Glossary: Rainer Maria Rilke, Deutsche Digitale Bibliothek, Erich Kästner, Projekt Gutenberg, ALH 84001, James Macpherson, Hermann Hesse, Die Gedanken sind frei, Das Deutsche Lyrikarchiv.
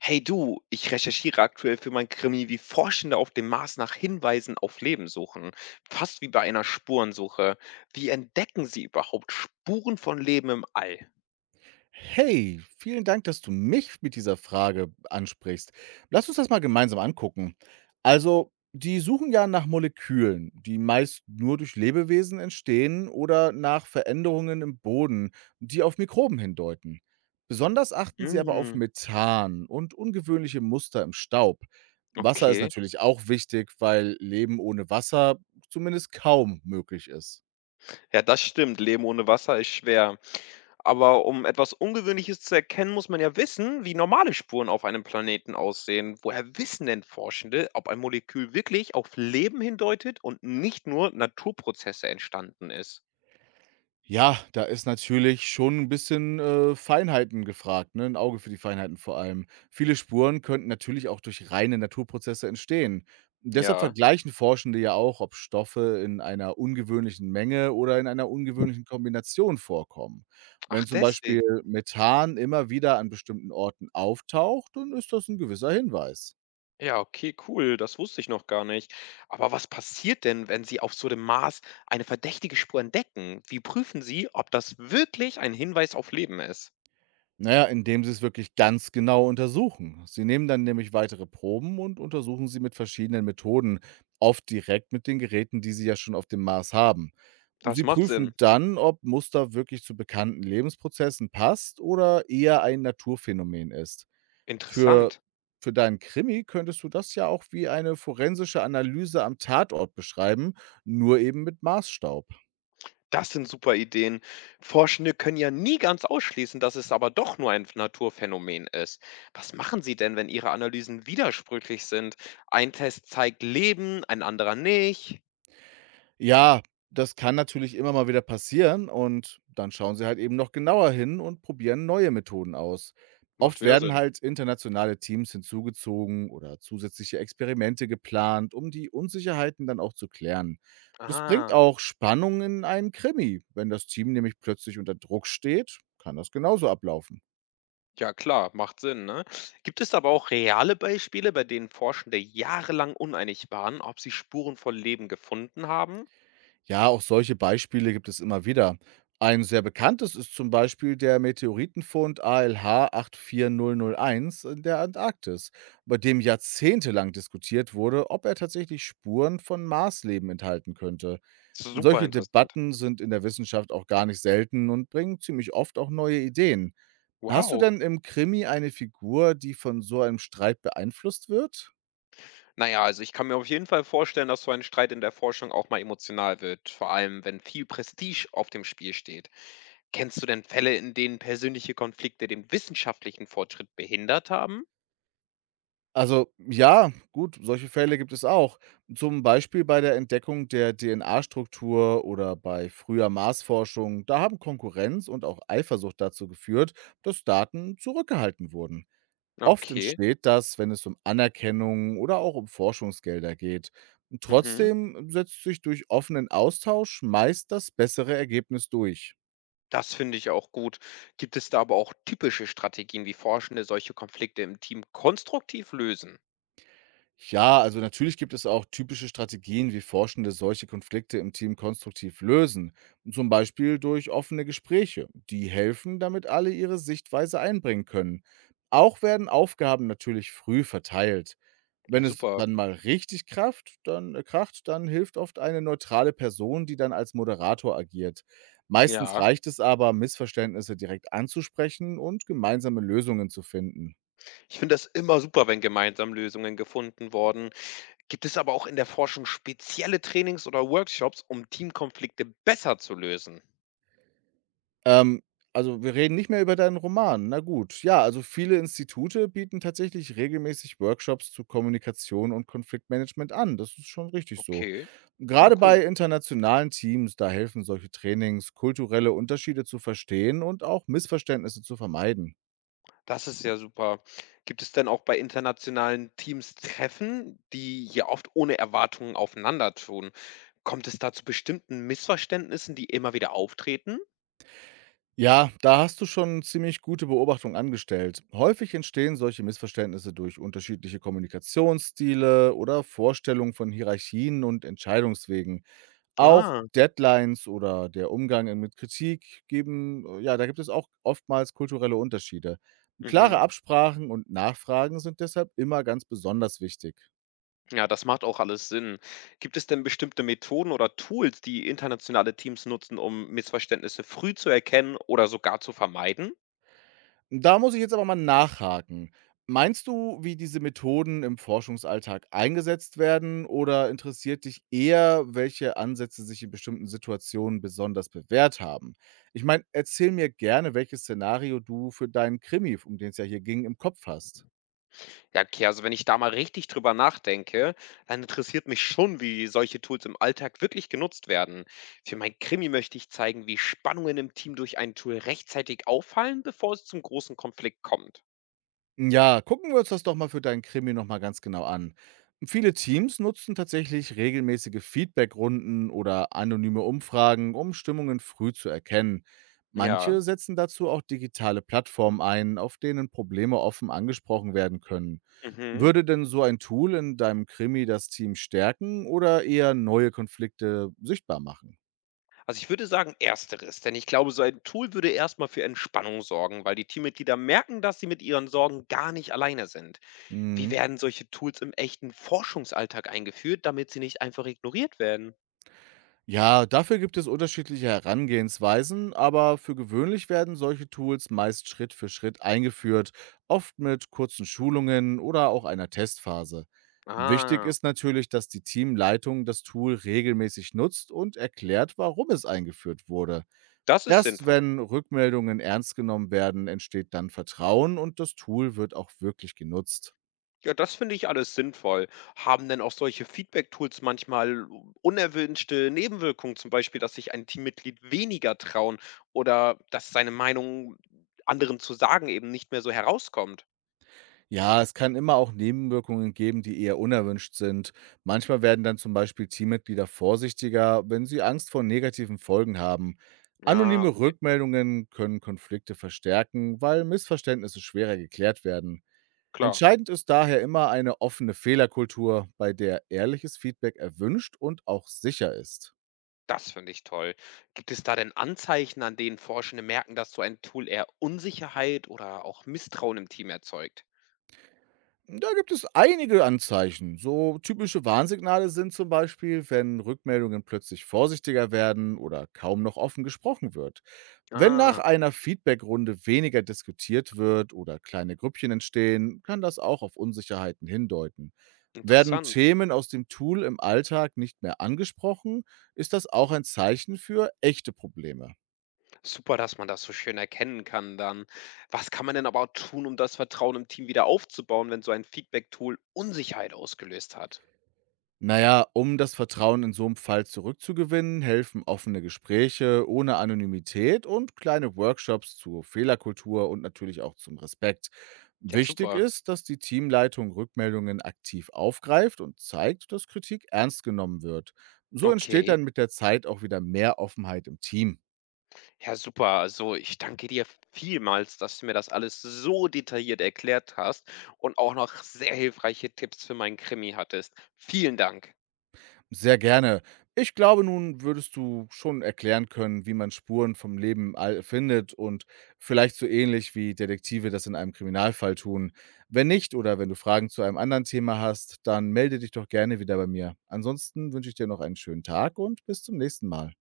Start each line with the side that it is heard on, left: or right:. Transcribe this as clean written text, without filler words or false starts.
left: Hey du, ich recherchiere aktuell für mein Krimi, wie Forschende auf dem Mars nach Hinweisen auf Leben suchen. Fast wie bei einer Spurensuche. Wie entdecken sie überhaupt Spuren von Leben im All?
right: Hey, vielen Dank, dass du mich mit dieser Frage ansprichst. Lass uns das mal gemeinsam angucken. Also, die suchen ja nach Molekülen, die meist nur durch Lebewesen entstehen oder nach Veränderungen im Boden, die auf Mikroben hindeuten. Besonders achten sie aber auf
left: Hm,
right: Methan und ungewöhnliche Muster im Staub. Wasser ist
left: okay.
right: natürlich auch wichtig, weil Leben ohne Wasser zumindest kaum möglich ist.
left: Ja, das stimmt. Leben ohne Wasser ist schwer. Aber um etwas Ungewöhnliches zu erkennen, muss man ja wissen, wie normale Spuren auf einem Planeten aussehen. Woher wissen denn Forschende, ob ein Molekül wirklich auf Leben hindeutet und nicht nur Naturprozesse entstanden ist?
right: Ja, da ist natürlich schon ein bisschen, Feinheiten gefragt, ne? 'N Auge für die Feinheiten vor allem. Viele Spuren könnten natürlich auch durch reine Naturprozesse entstehen. Deshalb
left: Ja.
right: vergleichen Forschende ja auch, ob Stoffe in einer ungewöhnlichen Menge oder in einer ungewöhnlichen Kombination vorkommen. Wenn
left: Ach,
right: zum Beispiel
left: deswegen.
right: Methan immer wieder an bestimmten Orten auftaucht, dann ist das ein gewisser Hinweis.
left: Ja, okay, cool, das wusste ich noch gar nicht. Aber was passiert denn, wenn Sie auf so dem Mars eine verdächtige Spur entdecken? Wie prüfen Sie, ob das wirklich ein Hinweis auf Leben ist?
right: Naja, indem sie es wirklich ganz genau untersuchen. Sie nehmen dann nämlich weitere Proben und untersuchen sie mit verschiedenen Methoden, oft direkt mit den Geräten, die sie ja schon auf dem Mars haben.
left: Das
right: Sie
left: macht Sinn.
right: prüfen dann, ob Muster wirklich zu bekannten Lebensprozessen passt oder eher ein Naturphänomen ist. Für
left: Interessant.
right: für deinen Krimi könntest du das ja auch wie eine forensische Analyse am Tatort beschreiben, nur eben mit Marsstaub.
left: Das sind super Ideen. Forschende können ja nie ganz ausschließen, dass es aber doch nur ein Naturphänomen ist. Was machen Sie denn, wenn Ihre Analysen widersprüchlich sind? Ein Test zeigt Leben, ein anderer nicht.
right: Ja, das kann natürlich immer mal wieder passieren und dann schauen sie halt eben noch genauer hin und probieren neue Methoden aus.
left: Macht
right: Oft
left: wieder
right: werden
left: Sinn.
right: halt internationale Teams hinzugezogen oder zusätzliche Experimente geplant, um die Unsicherheiten dann auch zu klären. Das bringt
left: Ah.
right: auch Spannung in einen Krimi. Wenn das Team nämlich plötzlich unter Druck steht, kann das genauso ablaufen.
left: Ja klar, macht Sinn, ne? Gibt es aber auch reale Beispiele, bei denen Forschende jahrelang uneinig waren, ob sie Spuren von Leben gefunden haben?
right: Ja, auch solche Beispiele gibt es immer wieder. Ein sehr bekanntes ist zum Beispiel der Meteoritenfund ALH 84001 in der Antarktis, bei dem jahrzehntelang diskutiert wurde, ob er tatsächlich Spuren von Marsleben enthalten könnte.
left: Super
right: Solche
left: interessant.
right: Debatten sind in der Wissenschaft auch gar nicht selten und bringen ziemlich oft auch neue Ideen. Hast du
left: Wow.
right: denn im Krimi eine Figur, die von so einem Streit beeinflusst wird?
left: Naja, also ich kann mir auf jeden Fall vorstellen, dass so ein Streit in der Forschung auch mal emotional wird, vor allem wenn viel Prestige auf dem Spiel steht. Kennst du denn Fälle, in denen persönliche Konflikte den wissenschaftlichen Fortschritt behindert haben?
right: Also, ja, gut, solche Fälle gibt es auch. Zum Beispiel bei der Entdeckung der DNA-Struktur oder bei früher Marsforschung. Da haben Konkurrenz und auch Eifersucht dazu geführt, dass Daten zurückgehalten wurden. Oft
left: Okay.
right: entsteht das, wenn es um Anerkennung oder auch um Forschungsgelder geht.
left: Mhm.
right: Trotzdem setzt sich durch offenen Austausch meist das bessere Ergebnis durch.
left: Das finde ich auch gut. Gibt es da aber auch typische Strategien, wie Forschende solche Konflikte im Team konstruktiv lösen?
right: Ja, also natürlich gibt es auch typische Strategien, wie Forschende solche Konflikte im Team konstruktiv lösen. Zum Beispiel durch offene Gespräche. Die helfen, damit alle ihre Sichtweise einbringen können. Auch werden Aufgaben natürlich früh verteilt.
left: Ja,
right: Wenn es
left: super.
right: dann mal richtig kracht, dann kracht, dann hilft oft eine neutrale Person, die dann als Moderator agiert. Meistens
left: Ja,
right: reicht es aber, Missverständnisse direkt anzusprechen und gemeinsame Lösungen zu finden.
left: ich finde das immer super, wenn gemeinsam Lösungen gefunden wurden. Gibt es aber auch in der Forschung spezielle Trainings oder Workshops, um Teamkonflikte besser zu lösen?
right: Ähm, also wir reden nicht mehr über deinen Roman. Na gut. Ja, also viele Institute bieten tatsächlich regelmäßig Workshops zu Kommunikation und Konfliktmanagement an. Das ist schon richtig so.
left: Okay, ja,
right: Gerade
left: cool.
right: bei internationalen Teams, da helfen solche Trainings, kulturelle Unterschiede zu verstehen und auch Missverständnisse zu vermeiden.
left: Das ist ja super. Gibt es denn auch bei internationalen Teams Treffen, die hier oft ohne Erwartungen aufeinander tun? Kommt es da zu bestimmten Missverständnissen, die immer wieder auftreten?
right: Ja, da hast du schon ziemlich gute Beobachtung angestellt. Häufig entstehen solche Missverständnisse durch unterschiedliche Kommunikationsstile oder Vorstellungen von Hierarchien und Entscheidungswegen. Auch
left: Ah,
right: Deadlines oder der Umgang mit Kritik geben, ja, da gibt es auch oftmals kulturelle Unterschiede. Klare
left: mhm.
right: Absprachen und Nachfragen sind deshalb immer ganz besonders wichtig.
left: Ja, das macht auch alles Sinn. Gibt es denn bestimmte Methoden oder Tools, die internationale Teams nutzen, um Missverständnisse früh zu erkennen oder sogar zu vermeiden?
right: Da muss ich jetzt aber mal nachhaken. Meinst du, wie diese Methoden im Forschungsalltag eingesetzt werden oder interessiert dich eher, welche Ansätze sich in bestimmten Situationen besonders bewährt haben? Ich meine, erzähl mir gerne, welches Szenario du für deinen Krimi, um den es ja hier ging, im Kopf hast.
left: Ja, okay, also wenn ich da mal richtig drüber nachdenke, dann interessiert mich schon, wie solche Tools im Alltag wirklich genutzt werden. Für mein Krimi möchte ich zeigen, wie Spannungen im Team durch ein Tool rechtzeitig auffallen, bevor es zum großen Konflikt kommt.
right: Ja, gucken wir uns das doch mal für deinen Krimi nochmal ganz genau an. Viele Teams nutzen tatsächlich regelmäßige Feedbackrunden oder anonyme Umfragen, um Stimmungen früh zu erkennen.
left: Ja,
right: Manche setzen dazu auch digitale Plattformen ein, auf denen Probleme offen angesprochen werden können.
left: mhm.
right: Würde denn so ein Tool in deinem Krimi das Team stärken oder eher neue Konflikte sichtbar machen?
left: Also ich würde sagen ersteres, denn ich glaube, so ein Tool würde erstmal für Entspannung sorgen, weil die Teammitglieder merken, dass sie mit ihren Sorgen gar nicht alleine sind. Wie
right: Mhm.
left: werden solche Tools im echten Forschungsalltag eingeführt, damit sie nicht einfach ignoriert werden?
right: Ja, dafür gibt es unterschiedliche Herangehensweisen, aber für gewöhnlich werden solche Tools meist Schritt für Schritt eingeführt, oft mit kurzen Schulungen oder auch einer Testphase. Wichtig
left: Ah,
right: ist natürlich, dass die Teamleitung das Tool regelmäßig nutzt und erklärt, warum es eingeführt wurde.
left: das ist
right: Erst
left: sinnvoll.
right: wenn Rückmeldungen ernst genommen werden, entsteht dann Vertrauen und das Tool wird auch wirklich genutzt.
left: Ja, das finde ich alles sinnvoll. Haben denn auch solche Feedback-Tools manchmal unerwünschte Nebenwirkungen, zum Beispiel, dass sich ein Teammitglied weniger trauen oder dass seine Meinung anderen zu sagen eben nicht mehr so herauskommt?
right: Ja, es kann immer auch Nebenwirkungen geben, die eher unerwünscht sind. Manchmal werden dann zum Beispiel Teammitglieder vorsichtiger, wenn sie Angst vor negativen Folgen haben.
left: Ah,
right: Anonyme
left: okay,
right: Rückmeldungen können Konflikte verstärken, weil Missverständnisse schwerer geklärt werden.
left: klar.
right: Entscheidend ist daher immer eine offene Fehlerkultur, bei der ehrliches Feedback erwünscht und auch sicher ist.
left: Das finde ich toll. Gibt es da denn Anzeichen, an denen Forschende merken, dass so ein Tool eher Unsicherheit oder auch Misstrauen im Team erzeugt?
right: Da gibt es einige Anzeichen. So typische Warnsignale sind zum Beispiel, wenn Rückmeldungen plötzlich vorsichtiger werden oder kaum noch offen gesprochen wird. Wenn nach
left: Ah,
right: einer Feedbackrunde weniger diskutiert wird oder kleine Grüppchen entstehen, kann das auch auf Unsicherheiten hindeuten. Werden
left: interessant.
right: Themen aus dem Tool im Alltag nicht mehr angesprochen, ist das auch ein Zeichen für echte Probleme.
left: Super, dass man das so schön erkennen kann dann. Was kann man denn aber tun, um das Vertrauen im Team wieder aufzubauen, wenn so ein Feedback-Tool Unsicherheit ausgelöst hat?
right: Naja, um das Vertrauen in so einem Fall zurückzugewinnen, helfen offene Gespräche ohne Anonymität und kleine Workshops zur Fehlerkultur und natürlich auch zum Respekt.
left: Ja,
right: Wichtig
left: super.
right: ist, dass die Teamleitung Rückmeldungen aktiv aufgreift und zeigt, dass Kritik ernst genommen wird. So entsteht
left: Okay.
right: dann mit der Zeit auch wieder mehr Offenheit im Team.
left: Ja, super. Also ich danke dir vielmals, dass du mir das alles so detailliert erklärt hast und auch noch sehr hilfreiche Tipps für meinen Krimi hattest. Vielen Dank.
right: Sehr gerne. Ich glaube, nun würdest du schon erklären können, wie man Spuren vom Leben im All findet und vielleicht so ähnlich wie Detektive das in einem Kriminalfall tun. Wenn nicht oder wenn du Fragen zu einem anderen Thema hast, dann melde dich doch gerne wieder bei mir. Ansonsten wünsche ich dir noch einen schönen Tag und bis zum nächsten Mal.